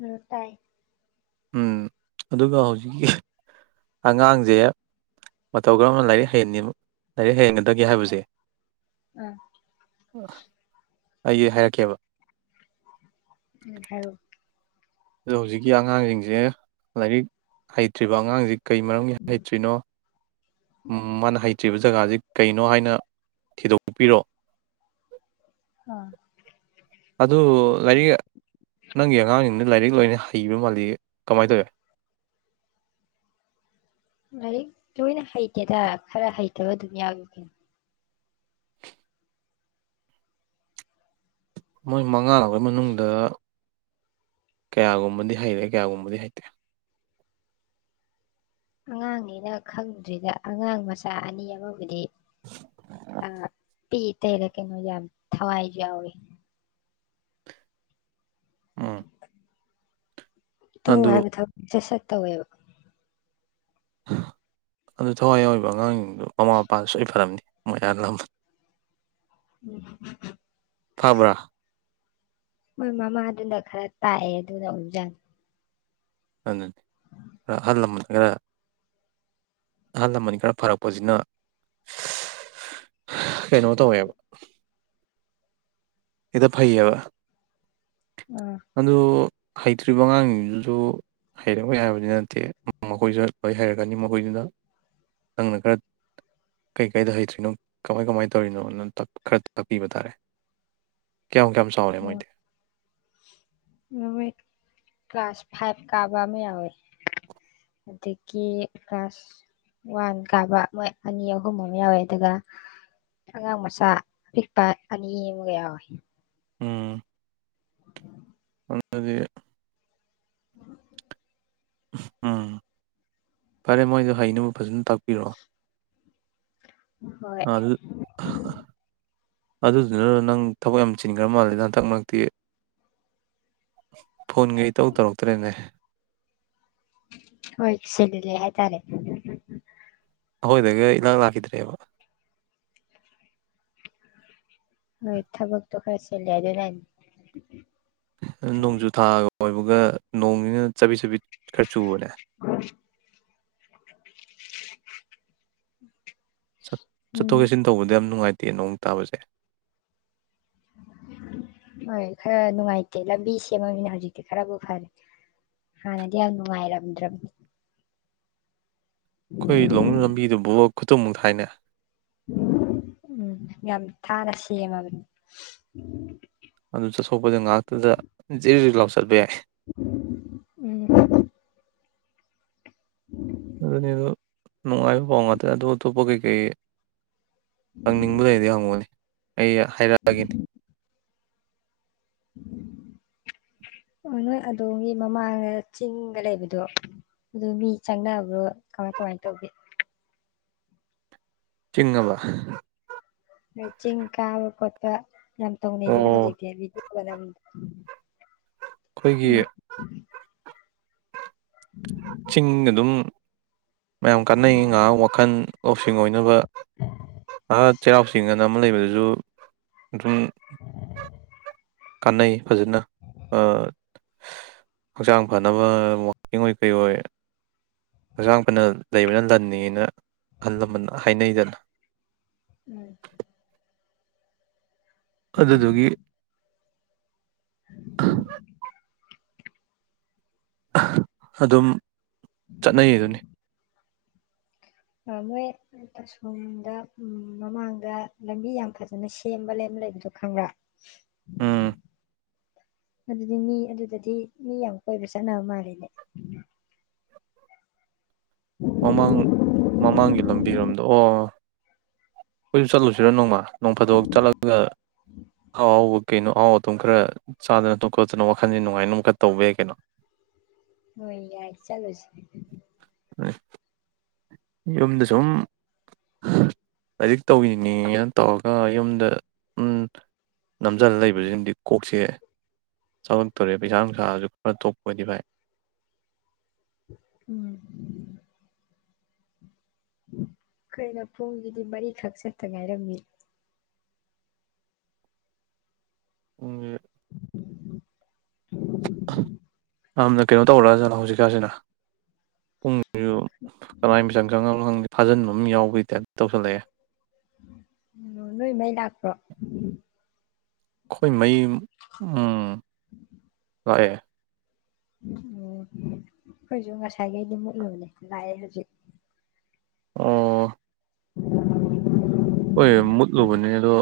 ꯎꯝ ꯇꯥꯏ ꯎꯝ ꯑꯗꯨꯒ ꯍꯧꯖꯤꯛꯀꯤ ꯑꯉꯥꯡꯁꯦ ꯃꯇꯧ ꯀꯔꯝꯅ ꯂꯥꯏꯔꯤꯛ ꯍꯩꯟꯅꯤ ꯂꯥꯏꯔꯤꯛ ꯍꯩꯍꯟꯒꯗꯒꯦ ꯍꯥꯏꯕꯁꯦ ꯑꯥ ꯑꯥ ꯑꯩ ꯍꯥꯏꯔꯛꯀꯦꯕ ꯎ ꯍꯔꯣ ꯑꯣ ꯍꯧꯖꯤꯛꯀꯤ ꯑꯉꯥꯡꯁꯤꯡꯁꯦ ꯂꯥꯏꯔꯤꯛ ꯍꯩꯇ꯭ꯔꯤꯕ ꯑꯉꯥꯡꯁꯤ ꯀꯩ ꯃꯔꯝꯒꯤ ꯍꯩꯇ꯭ꯔꯤꯅꯣ ꯃꯥꯅ ꯍꯩꯇ꯭ꯔꯤꯕ ꯖꯒꯥꯁꯤ ꯀꯩꯅꯣ ꯍꯥꯏꯅ ꯊꯤꯗꯣꯛꯄꯤꯔꯣ ꯑꯥ ꯑꯗꯨ ꯂꯥꯏꯔꯤꯛ ꯅꯪꯒꯤ ꯑꯉꯥꯡꯁꯤꯡꯅ ꯂꯥꯏꯔꯤꯛ ꯂꯣꯏꯅ ꯍꯩꯕ ꯃꯥꯜꯂꯤ ꯀꯃꯥꯏꯅ ꯇꯧꯔꯤꯅꫭ ꯂꯥꯏꯔꯤꯛ ꯂꯣꯏꯅ ꯍꯩꯇꯦꯗ ꯈꯔ ꯍꯩꯇꯕ ꯑꯗꯨꯝ ꯌꯥꯎꯋꯤ ꯃꯣꯏ ꯃꯉꯥꯈꯩ ꯃꯅꯨꯡꯗ ꯀꯌꯥꯒꯨꯝꯕꯗꯤ ꯍꯩꯔꯦ ꯀꯌꯥꯒꯨꯝꯕꯗꯤ ꯍꯩꯇꯦ ꯑꯉꯥꯡꯅꯤꯅ ꯈꯪꯗꯗ꯭ꯔꯤꯗ ꯑꯉꯥꯡ ꯃꯆꯥ ꯑꯅꯤ ꯑꯃꯕꯨꯗꯤ ꯇꯤ ꯇꯩꯔ ꯀꯩꯅꯣ ꯌꯥꯝ ꯊꯋꯥꯏꯁꯨ ꯌꯥꯎꯏꯤ ꯎꯝ ꯇꯧ ꯑꯗꯨ ꯍꯥꯏꯕ ꯊꯕꯛꯁꯦ ꯁꯠ ꯇꯧꯋꯦꯕ ꯑꯗꯨ ꯊꯋꯥꯏ ꯌꯥꯎꯕ ꯑꯉꯥꯡꯁꯤꯡ ꯑꯣ ꯃꯃꯥ ꯃꯄꯥꯗꯨ ꯁꯣꯏ ꯐꯔꯝꯅꯤ ꯃꯣꯌꯥꯂꯝꯐ ꯐꯕ꯭ꯔꯥ [unintelligible] ꯃꯣꯏ ꯃꯃꯥꯗꯨꯅ ꯈꯔ ꯇꯥꯛꯑꯦ ꯑꯗꯨꯅ ꯑꯣꯏꯖꯥꯠ ꯑꯗꯨꯅꯤ ꯈꯔ ꯑꯍꯜ ꯂꯃꯟ ꯈꯔ ꯑꯍꯜ ꯂꯃꯟ ꯈꯔ ꯐꯔꯛꯄꯁꯤꯅ ꯀꯩꯅꯣ ꯇꯧꯋꯦꯕ ꯏꯗ ꯐꯩꯌꯦꯕ ꯑꯥ ꯑꯗꯨ ꯍꯩꯇ꯭ꯔꯤꯕ ꯑꯉꯥꯡꯖꯤꯡꯗꯨꯖꯨ ꯍꯩꯔꯛꯑꯣꯏ ꯍꯥꯏꯕꯗꯤ ꯅꯠꯇꯦ ꯃꯈꯣꯏꯖꯨ ꯂꯣꯏ ꯍꯩꯔꯛꯀꯅꯤ ꯃꯈꯣꯏꯖꯨ ꯅ ꯅꯪꯅ ꯈꯔ ꯀꯩꯀꯩꯗ ꯍꯩꯇ꯭ꯔꯤꯅꯣ ꯀꯃꯥꯏ ꯀꯃꯥꯏ ꯇꯧꯔꯤꯅꯣꯅ ꯇ ꯈꯔ ꯇꯥꯛꯄꯤꯕ ꯇꯥꯔꯦ꯫ ꯀꯌꯥꯝ ꯀꯌꯥꯝ ꯆꯥꯎꯔꯦ ꯑꯣ ꯃꯣꯏꯗꯤ ꯃꯣꯏ ꯀ꯭ꯂꯥꯁ ꯐꯥꯏꯚ ꯀꯥꯕ ꯑꯃ ꯌꯥꯎꯋꯦ ꯑꯗꯒꯤ ꯀ꯭ꯂꯥꯁ ꯋꯥꯟ ꯀꯥꯕ ꯃꯣꯏ ꯑꯅꯤ ꯑꯍꯨꯝ ꯑꯃ ꯌꯥꯎꯋꯦ ꯑꯗꯨꯒ ꯑꯉꯥꯡ ꯃꯆꯥ ꯑꯄꯤꯛꯄ ꯑꯅꯤ ꯑꯃꯒ ꯌꯥꯎꯋꯦ꯫ ꯎꯝ ꯑꯗꯨꯗꯤ ꯎꯝ ꯐꯔꯦ ꯃꯣꯏꯗꯣ ꯍꯩꯅꯕ ꯐꯖꯅ ꯇꯥꯛꯄꯤꯔꯛꯑꯣ꯫ ꯍꯣꯏ꯫ ꯑꯗꯨꯗꯨꯅꯔꯣ ꯅꯪ ꯊꯕꯛ ꯌꯥꯝ ꯆꯤꯟꯒ꯭ꯔ ꯃꯥꯜꯂꯦꯗ ꯍꯟꯇꯛ ꯃꯔꯛꯇꯤ ꯐꯣꯟꯒ ꯏꯇꯧ ꯇꯧꯔꯛꯇ꯭ꯔꯦꯅꯦ꯫ ꯍꯣꯏ ꯆꯤꯜꯂꯦ ꯍꯥꯏ ꯇꯥꯔꯦ꯫ ꯑꯈꯣꯏꯗꯒ ꯏꯂꯥꯛ ꯂꯥꯛꯈꯤꯗ꯭ꯔꯦꯕ꯫ ꯍꯣꯏ ꯊꯕꯛꯇꯣ ꯈꯔ ꯆꯤꯜꯂꯦ ꯑꯗꯨꯅꯅꯤ꯫ ꯅꯣꯡꯖꯨ ꯊꯥꯒ ꯑꯣꯏꯕꯒ ꯅꯣꯡꯖꯤꯅ ꯆꯕꯤꯠ ꯆꯕꯤꯠ ꯈꯔ ꯆꯨꯕꯅꯦ ꯆꯠ ꯆꯠꯊꯣꯛ ꯎꯝ ꯆꯠꯁꯤꯟ ꯇꯧꯕꯗ ꯌꯥꯝ ꯅꯨꯡꯉꯥꯏ ꯇꯦ ꯅꯣꯡ ꯇꯥꯕꯖꯦ ꯍꯣꯏ ꯈꯔ ꯅꯨꯡꯉꯥꯏꯇꯦ ꯂꯝꯕꯤ ꯁꯦꯝꯃꯝꯅꯤꯅ ꯍꯧꯖꯤꯛꯇꯤ ꯈꯔꯕꯨ ꯐꯔꯦ ꯍꯥꯟꯅꯗꯤ ꯌꯥꯝ ꯅꯨꯡꯉꯥꯏꯔꯝꯗ꯭ꯔꯝ꯫ ꯑꯈꯣꯏ [unintelligible] ꯂꯝꯕꯤꯗꯨ [unintelligible] ꯈꯨꯇꯨꯝꯃꯨꯛ ꯊꯥꯏꯅꯦ꯫ ꯎꯝ ꯌꯥꯝ ꯊꯥꯅ ꯁꯦꯝꯃꯕꯅꯤ꯫ ꯑꯗꯨ ꯆꯠꯊꯣꯛꯄꯗ ꯉꯥꯏꯍꯥꯛꯇꯗ [unintelligible] ꯎꯝ [unintelligible] ꯑꯗꯨꯅꯤꯗꯨ ꯅꯨꯡꯉꯥꯏꯕ ꯄꯥꯎ ꯉꯥꯛꯇꯅꯤ ꯑꯗꯨ ꯑꯇꯣꯞꯄ ꯀꯩꯀꯩ ꯍꯪꯅꯤꯡꯕ ꯂꯩꯔꯗꯤ ꯍꯪꯉꯨꯅꯦ ꯑꯩ ꯍꯥꯏꯔꯛꯑꯒꯦꯅꯦ ꯑꯣ ꯅꯣꯏ ꯑꯗꯣꯝꯒꯤ ꯃꯃꯥꯡꯒ ꯆꯤꯡꯒ ꯂꯩꯕꯗꯣ ꯑꯗꯨ ꯃꯤ ꯆꯪꯅꯕ꯭ꯔꯣ ꯀꯃꯥꯏ ꯀꯃꯥꯏ ꯇꯧꯒꯦ ꯆꯤꯡ ꯑꯕ ꯆꯤꯡ ꯀꯥꯕ ꯈꯣꯠꯄ ꯌꯥꯝ ꯇꯧꯅꯩꯗꯅ ꯑꯣ ꯍꯧꯖꯤꯛꯇꯤ [unintelligible] ꯑꯈꯣꯏꯒꯤ ꯎꯝ ꯆꯤꯡ ꯑꯗꯨꯝ ꯃꯌꯥꯝ ꯀꯥꯅꯩ ꯉꯥꯏꯍꯥꯛ ꯋꯥꯈꯟ ꯂꯧꯁꯤꯡ ꯑꯣꯏꯅꯕ ꯑꯥ ꯆꯩꯔꯥꯎꯆꯤꯡ ꯑꯅ ꯑꯃ ꯂꯩꯕꯗꯁꯨ ꯑꯗꯨꯝ ꯀꯥꯟꯅꯩ ꯐꯖꯅ ꯑꯥ ꯍꯛꯆꯥꯡ ꯐꯅꯕ ꯋꯀꯤꯡ ꯑꯣꯏ ꯀꯩ ꯑꯣꯏ ꯍꯛꯆꯥꯡ ꯐꯅ ꯂꯩꯕꯅ ꯂꯟꯅꯤꯅ ꯑꯍꯜ ꯂꯃꯟ ꯍꯥꯏꯅꯩꯗꯅ ꯎꯝ ꯑꯗꯨꯗꯨꯒꯤ ꯑꯗꯨꯝ ꯆꯠꯅꯩ ꯑꯗꯨꯅꯤ ꯑꯃꯣꯏ ꯑꯁꯣꯝꯗ ꯎꯝ ꯃꯃꯥꯡꯗ ꯂꯝꯕꯤ ꯌꯥꯝ ꯐꯖꯅ ꯁꯦꯝꯕ ꯑꯃ ꯂꯩꯕꯗꯣ ꯈꯪꯕ꯭ꯔꯥ ꯎꯝ ꯑꯗꯨꯗꯤ ꯃꯤ ꯑꯗꯨꯗꯗꯤ ꯃꯤ ꯌꯥꯝ ꯀꯣꯏꯕ ꯆꯠꯅꯕ ꯃꯥꯜꯂꯤꯅꯦ ꯃꯃꯥꯡ ꯃꯥꯡꯒꯤ ꯂꯝꯕꯤꯔꯣꯝꯗꯣ ꯑꯣ ꯈꯣꯏꯁꯨ ꯆꯠꯂꯨꯁꯤꯔꯣ ꯅꯣꯡꯃ ꯅꯣꯡꯐꯥꯗꯣꯛ ꯆꯠꯂꯒ ꯑꯍꯥꯎ ꯑꯍꯥꯎꯕ ꯀꯩꯅꯣ ꯑꯍꯥꯎꯑꯊꯨꯝ ꯈꯔ ꯆꯥꯗꯅ ꯈꯣꯠꯇꯅ ꯋꯥꯈꯜ ꯁꯦ ꯅꯨꯡꯉꯥꯏꯅꯕ ꯈꯔ ꯇꯧꯕ ꯌꯥꯏ ꯀꯩꯅꯣ ꯍꯣꯏ ꯌꯥꯏ ꯆꯠꯂꯨꯁꯤ ꯌꯨꯝꯗꯁꯨꯝ ꯂꯥꯏꯔꯤꯛ ꯇꯧꯔꯤꯅꯦꯅ ꯇꯧꯔꯒ ꯌꯨꯝꯗ ꯎꯝ ꯅꯝꯖꯜꯂ ꯂꯩꯕꯁꯤꯅꯗꯤ ꯀꯣꯛ ꯁꯦ ꯆꯥꯛꯂꯛꯇꯣꯔꯦ ꯄꯩꯁꯥ ꯅꯨꯡꯁꯥꯁꯨ ꯈꯔ ꯊꯣꯛꯄ ꯑꯣꯏꯗꯤ ꯐꯩ ꯎꯝ ꯀꯩꯅꯣ ꯄꯨꯡꯁꯤꯗꯤ ꯃꯔꯤ ꯈꯛ ꯆꯠꯇ ꯉꯥꯏꯔꯝꯃꯤ ꯄꯨꯡꯁꯤ ꯌꯥꯝꯅ ꯀꯩꯅꯣ ꯇꯧꯔꯛꯑꯖꯥꯠꯂ ꯍꯧꯖꯤꯛ ꯀꯥꯟꯁꯤꯅ ꯄꯨꯡꯁꯤꯖꯨ ꯀꯅꯥꯏ ꯃꯤꯆꯪ ꯆꯪꯉꯕꯅꯣ ꯈꯪꯗꯦ ꯐꯖꯟꯕ ꯃ ꯌꯥꯎꯕꯩ ꯇꯥꯏꯞ ꯇꯧꯁꯜꯂꯛ ꯑꯦ ꯅꯣꯏ ꯃꯩ ꯂꯥꯛꯄ꯭ꯔꯣ ꯈꯣꯏ ꯃꯩ ꯎꯝ ꯂꯥꯛ ꯑꯦ ꯑꯣ ꯑꯈꯣꯏꯁꯨ ꯉꯥꯁꯥꯏꯒꯩꯗꯤ ꯃꯨꯠꯂꯨꯕꯅꯦ ꯂꯥꯛꯑꯦ ꯍꯧꯖꯤꯛ ꯑꯣ [unintelligible] ꯑꯈꯣꯏꯁꯨ ꯃꯨꯠꯂꯨꯕꯅꯦ ꯑꯗꯣ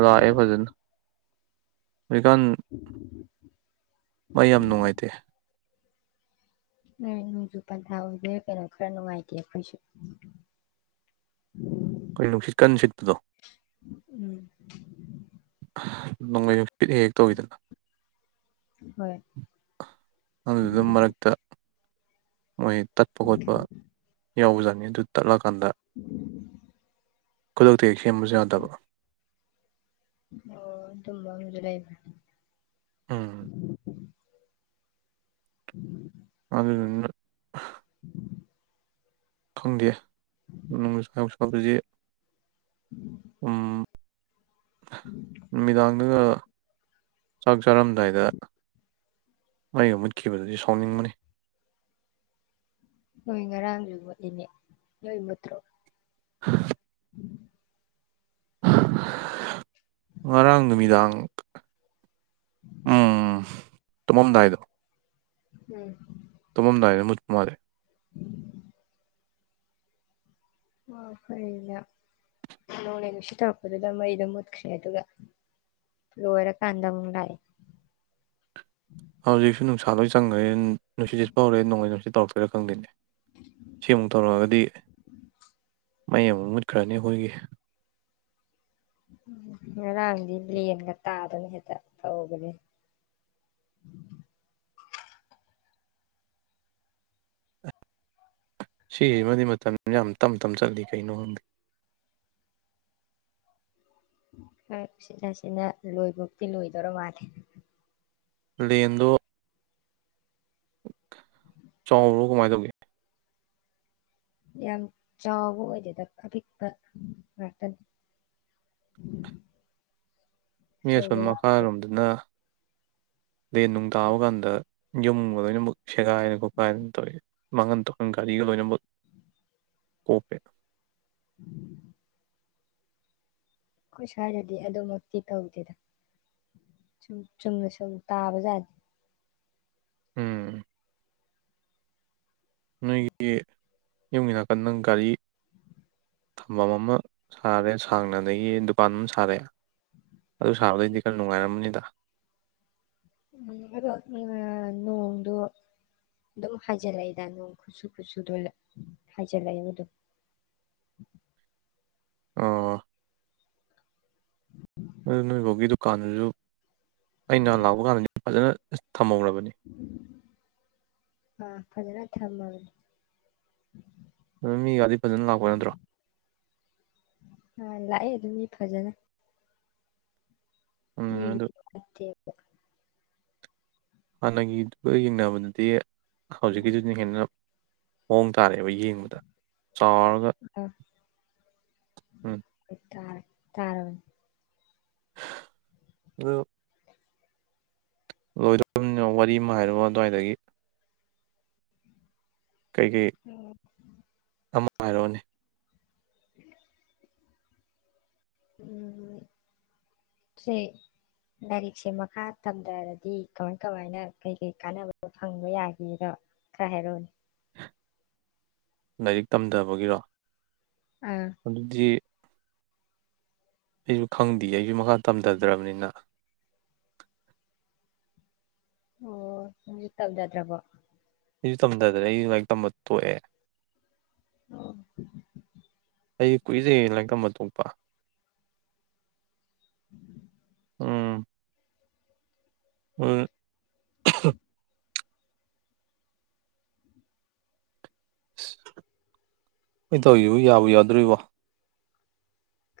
ꯂꯥꯛꯑꯦ ꯐꯖꯅ ꯍꯧꯖꯤꯛꯀꯥꯟ ꯃꯩ ꯌꯥꯝ ꯅꯨꯡꯉꯥꯏꯇꯦ ꯅꯣꯡꯖꯨ ꯄꯥꯟꯊꯥ ꯑꯣꯏꯕꯩꯔ ꯀꯩꯅꯣ ꯈꯔ ꯅꯨꯡꯉꯥꯏꯇꯦ ꯑꯈꯣꯏꯁꯨ ꯈꯣꯏ ꯅꯨꯡꯁꯤ ꯀꯟ ꯁꯤꯠꯄꯗꯣ ꯎꯝ ꯅꯣꯡꯂꯩ ꯅꯨꯡꯁꯤꯠ ꯍꯦꯛ ꯍꯦꯛ ꯇꯧꯏꯗꯅ ꯍꯣꯏ ꯅꯪꯁꯨꯗꯨꯝ ꯃꯔꯛꯇ ꯃꯣꯏꯒꯤ ꯇꯠꯄ ꯉꯣꯠꯄ ꯌꯥꯎꯕ ꯖꯥꯠꯅꯤ ꯗꯨ ꯇꯠꯂ [unintelligible] ꯈꯨꯗꯛꯇ ꯍꯦꯛ ꯁꯦꯝꯕꯁꯨ ꯌꯥꯗꯕꯣ ꯑꯣ ꯑꯗꯨꯝꯕꯥ ꯑꯃꯁꯨ ꯂꯩꯕꯔ꯭ ꯎꯝ [unintelligible] ꯑꯗꯨꯗꯨꯅ [unintelligible] ꯈꯪꯗꯦ [unintelligible] ꯎꯝ ꯅꯨꯃꯤꯗꯥꯡꯗꯒ ꯆꯥꯛ ꯆꯥꯔꯝꯗꯥꯏꯗ ꯃꯩꯒꯥ ꯃꯨꯠꯈꯤꯕꯗꯨꯗꯤ ꯁꯥꯎꯅꯤꯡꯕꯅꯤ ꯑꯈꯣꯏ ꯉꯔꯥꯡꯁꯨ ꯃꯨꯠꯂꯤꯅꯦ ꯅꯣꯏ ꯃꯨꯠꯇꯔꯣ [unintelligible] [unintelligible] ꯉꯔꯥꯡ ꯅꯨꯃꯤꯗꯥꯡ ꯎꯝ ꯇꯨꯃꯝꯗꯥꯏꯗ ꯎꯝ ꯇꯨꯃꯝꯗꯥꯏꯗ ꯃꯨꯠꯄ ꯃꯥꯜꯂꯤ [unintelligible] ꯅꯣꯡꯂꯩ ꯅꯨꯡꯁꯤꯠ ꯇꯧꯔꯛꯄꯗꯨꯗꯥ ꯃꯩꯗꯣ ꯃꯨꯠꯈꯔ꯭ꯦ ꯑꯗꯨꯒ ꯂꯣꯏꯔꯀꯥꯟꯗ ꯑꯃꯨꯛ ꯂꯥꯛꯏ ꯍꯧꯖꯤꯛꯁꯨ ꯅꯨꯡꯁꯥ ꯂꯣꯏ ꯆꯪ [unintelligible] ꯅꯨꯡꯁꯤꯠ ꯁꯤꯠꯄꯥ ꯍꯧꯔꯛ ꯑ ꯅꯣꯡꯂꯩ ꯅꯨꯡꯁꯤꯠ ꯇꯧꯔꯛꯇꯣꯏꯔꯥ ꯈꯡꯗꯦꯅꯦ ꯁꯤ ꯑꯃꯨꯛ ꯇꯧꯔꯛ ꯑꯒꯗꯤ ꯃꯩ ꯑꯃꯨꯛ ꯃꯨꯠꯈꯔꯥꯅꯤ ꯑꯈꯣꯏꯒꯤ ꯉꯔꯥꯡꯗꯤ ꯂꯦꯟꯒ ꯇꯥꯗꯅ ꯍꯦꯛ ꯇ ꯇꯧꯕꯅꯦ ꯁꯤꯁꯤꯃꯗꯤ ꯃꯇꯝꯁꯤ ꯌꯥꯝ ꯇꯝꯇꯝ ꯆꯠꯂꯤ ꯀꯩꯒꯤꯅꯣ ꯈꯪꯗꯦ ꯎꯆꯤꯟ ꯅꯥꯆꯤꯟꯅ ꯂꯣꯏꯕꯥꯎꯗꯤ ꯂꯣꯏꯗꯣꯔ ꯃꯥꯜꯂꯦ ꯂꯦꯟꯗꯣ ꯆꯥꯎꯕꯔꯣ ꯀꯃꯥꯏ ꯇꯧꯒꯦ ꯌꯥꯝ ꯆꯥꯎꯕ ꯑꯣꯏꯗꯦꯗꯥ ꯑꯄꯤꯛꯄ ꯉꯥꯛꯇꯅꯤ ꯃꯤ ꯑꯥꯁꯣꯝ ꯑꯆꯧꯕ ꯌꯥꯎꯗꯦ ꯃꯈꯥꯔꯣꯝꯗꯅ ꯂꯦꯟ ꯅꯨꯡ ꯇꯥꯕꯥꯀꯟꯗ ꯌꯨꯝꯒ ꯂꯣꯏꯅꯃꯛ ꯁꯦꯒꯥꯏꯔꯦ ꯈꯣꯠꯀꯥꯏꯗꯅ ꯇꯧꯏꯁꯦ ꯃꯥꯡꯍꯟꯕ ꯊꫭꯛꯍꯟ ꯒꯥꯔꯤꯒ ꯂꯣꯏꯅꯃꯛ ꯀꯣꯞꯄꯦ [unintelligible] ꯑꯈꯣꯏ ꯁꯋꯥꯏꯗꯗꯤ ꯑꯗꯨꯃꯛꯇꯤ ꯇꯧꯗꯦꯗ ꯁꯨꯝ ꯆꯨꯝꯅ ꯁꯨꯝ ꯇꯥꯕꯖꯥꯠꯅꯤ ꯎꯝ ꯅꯣꯏꯒꯤ ꯌꯨꯝꯒꯤ ꯅꯥꯀꯟꯗ ꯒꯥꯔꯤ ꯊꯝꯕꯝ ꯑꯃ ꯁꯥꯒꯔꯦ ꯁꯥꯡꯅ ꯑꯗꯒꯤ ꯗꯨꯀꯥꯟ ꯑꯃ ꯁꯥꯔꯦ ꯑꯗꯨ ꯁꯥꯕꯗꯩꯗꯤ ꯈꯔ ꯅꯨꯉꯥꯏꯔꯝꯃꯅꯤꯗ ꯎꯝ ꯑꯗꯣ ꯅꯣꯡꯗꯣ ꯑꯗꯨꯝ ꯍꯥꯏꯖꯤꯜꯂꯛꯏꯗ ꯅꯣꯡ ꯈꯨꯆꯨ ꯈꯨꯆꯨꯗꯣ ꯍꯥꯏꯖꯤꯜꯂꯛꯏꯗ ꯑꯗꯨꯝ ꯑꯣ ꯑꯗꯨ ꯅꯣꯏ ꯕꯣꯛꯀꯤ ꯗꯨꯀꯥꯟꯗꯨꯖꯨ ꯑꯩꯅ ꯅꯍꯥꯟ ꯂꯥꯛꯄꯀꯥꯟꯗ ꯐꯖꯅ ꯊꯝꯃꯧꯔꯕꯅꯤ ꯎꯝ ꯐꯖꯅ ꯊꯝꯃꯕꯅꯤ ꯑꯗꯨ ꯃꯤꯒꯥꯗꯤ ꯐꯖꯅ ꯂꯥꯛꯄ ꯅꯠꯇꯔꯣ ꯂꯥꯛꯏ ꯑꯗꯨꯝ ꯃꯤ ꯐꯖꯅ ꯎꯝ ꯑꯗꯨ [unintelligible] [unintelligible] ꯍꯥꯟꯅꯒꯤꯗꯨꯒ ꯌꯦꯡꯅꯕꯗꯗꯤ ꯍꯧꯖꯤꯛꯀꯤꯗꯨꯅ ꯍꯦꯟꯅ ꯃꯑꯣꯡ ꯇꯥꯔꯦꯕ ꯌꯦꯡꯕꯗ ꯆꯥꯎꯔꯒ ꯎꯪ ꯇꯥꯔ ꯇꯥꯔꯕꯣ [unintelligible] ꯂꯣꯏꯔꯕꯅꯤꯅ ꯋꯥꯔꯤ ꯑꯃ ꯍꯥꯏꯔꯛ ꯑꯣ ꯑꯗꯥꯏꯗꯒꯤ [inaudible] ꯍꯥꯏꯔꯛ ꯑꯣꯅꯦ ꯑꯩ ꯂꯥꯏꯔꯤꯛꯁꯦ ꯃꯈꯥ ꯇꯝꯊꯔꯗꯤ ꯀꯃꯥꯏ ꯀꯃꯥꯏꯅ ꯀꯩ ꯀꯩ ꯀꯥꯟꯅꯕꯣ ꯐꯪꯕ ꯌꯥꯒꯦꯔ ꯈꯔ ꯍꯥꯏꯔꯛꯑꯣꯅꯦ ꯂꯥꯏꯔꯤꯛ ꯇꯝꯗꯕꯒꯤꯔꯣ ꯑꯥ ꯑꯗꯨꯗꯤ ꯑꯩꯁꯨ ꯈꯪꯗꯦ ꯑꯩꯁꯨ ꯃꯈꯥ ꯇꯝꯊꯗ꯭ꯔꯕꯅꯤꯅ ꯑꯣ ꯅꯪꯖꯨ ꯇꯝꯗꯗ꯭ꯔꯕꯣ ꯑꯩꯁꯨ ꯇꯝꯗꯗ꯭ꯔꯦ ꯑꯩꯁꯨ ꯂꯥꯏꯔꯤꯛ ꯇꯝꯕ ꯇꯣꯛ ꯑ ꯑꯣ ꯐꯩ ꯀꯨꯏꯔꯦ ꯀꯧꯅꯣ ꯂꯥꯏꯔꯤꯛ ꯇꯝꯕ ꯇꯣꯛꯄ ꯎꯝ꯫ ꯎꯝ꯫ ꯑꯩꯈꯣꯏ ꯇꯧꯔꯤꯁꯤꯕꯨ ꯌꯥꯕꯨ ꯌꯥꯗꯧꯔꯤꯕꯣ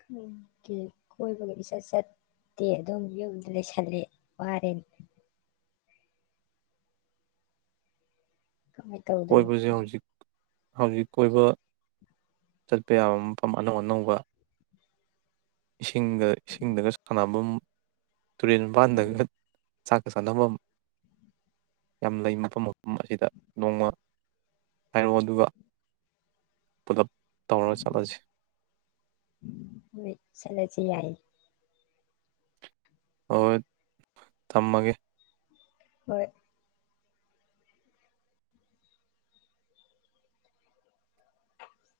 ꯈꯪꯗꯦ ꯀꯣꯏꯕꯒ ꯏꯆꯠ ꯆꯠꯇꯦ ꯑꯗꯨꯝ ꯌꯨꯝꯗ ꯂꯩꯁꯟꯂꯦ ꯋꯥꯔꯦꯅꯦ ꯀꯃꯥꯏ ꯇꯧꯗꯣꯏꯅꯣ ꯀꯣꯏꯕꯁꯦ ꯍꯧꯖꯤꯛ ꯍꯧꯖꯤꯛ ꯀꯣꯏꯕ ꯆꯠꯄ ꯌꯥꯕ ꯃꯐꯝ ꯑꯅꯧ ꯑꯅꯧꯕ ꯏꯁꯤꯡꯗꯒ ꯁꯥꯅꯕꯝ ꯇꯨꯔꯦꯜ ꯃꯄꯥꯜꯗꯒ ꯆꯥꯛꯀ ꯆꯥꯅꯕꯝ ꯌꯥꯝ ꯂꯩ ꯃꯐꯝ ꯃꯐꯝ ꯑꯁꯤꯗ ꯅꯣꯝꯃ ꯍꯥꯏꯔꯛ ꯑꯣ ꯑꯗꯨꯒ ꯄꯨꯂꯞ ꯇꯧꯔꯒ ꯆꯠꯂꯁꯤ ꯆꯠꯂꯁꯦ ꯌꯥꯏ ꯌꯦ ꯍꯣꯏ ꯍꯣꯏ ꯊꯝꯃꯒꯦ ꯍꯣꯏ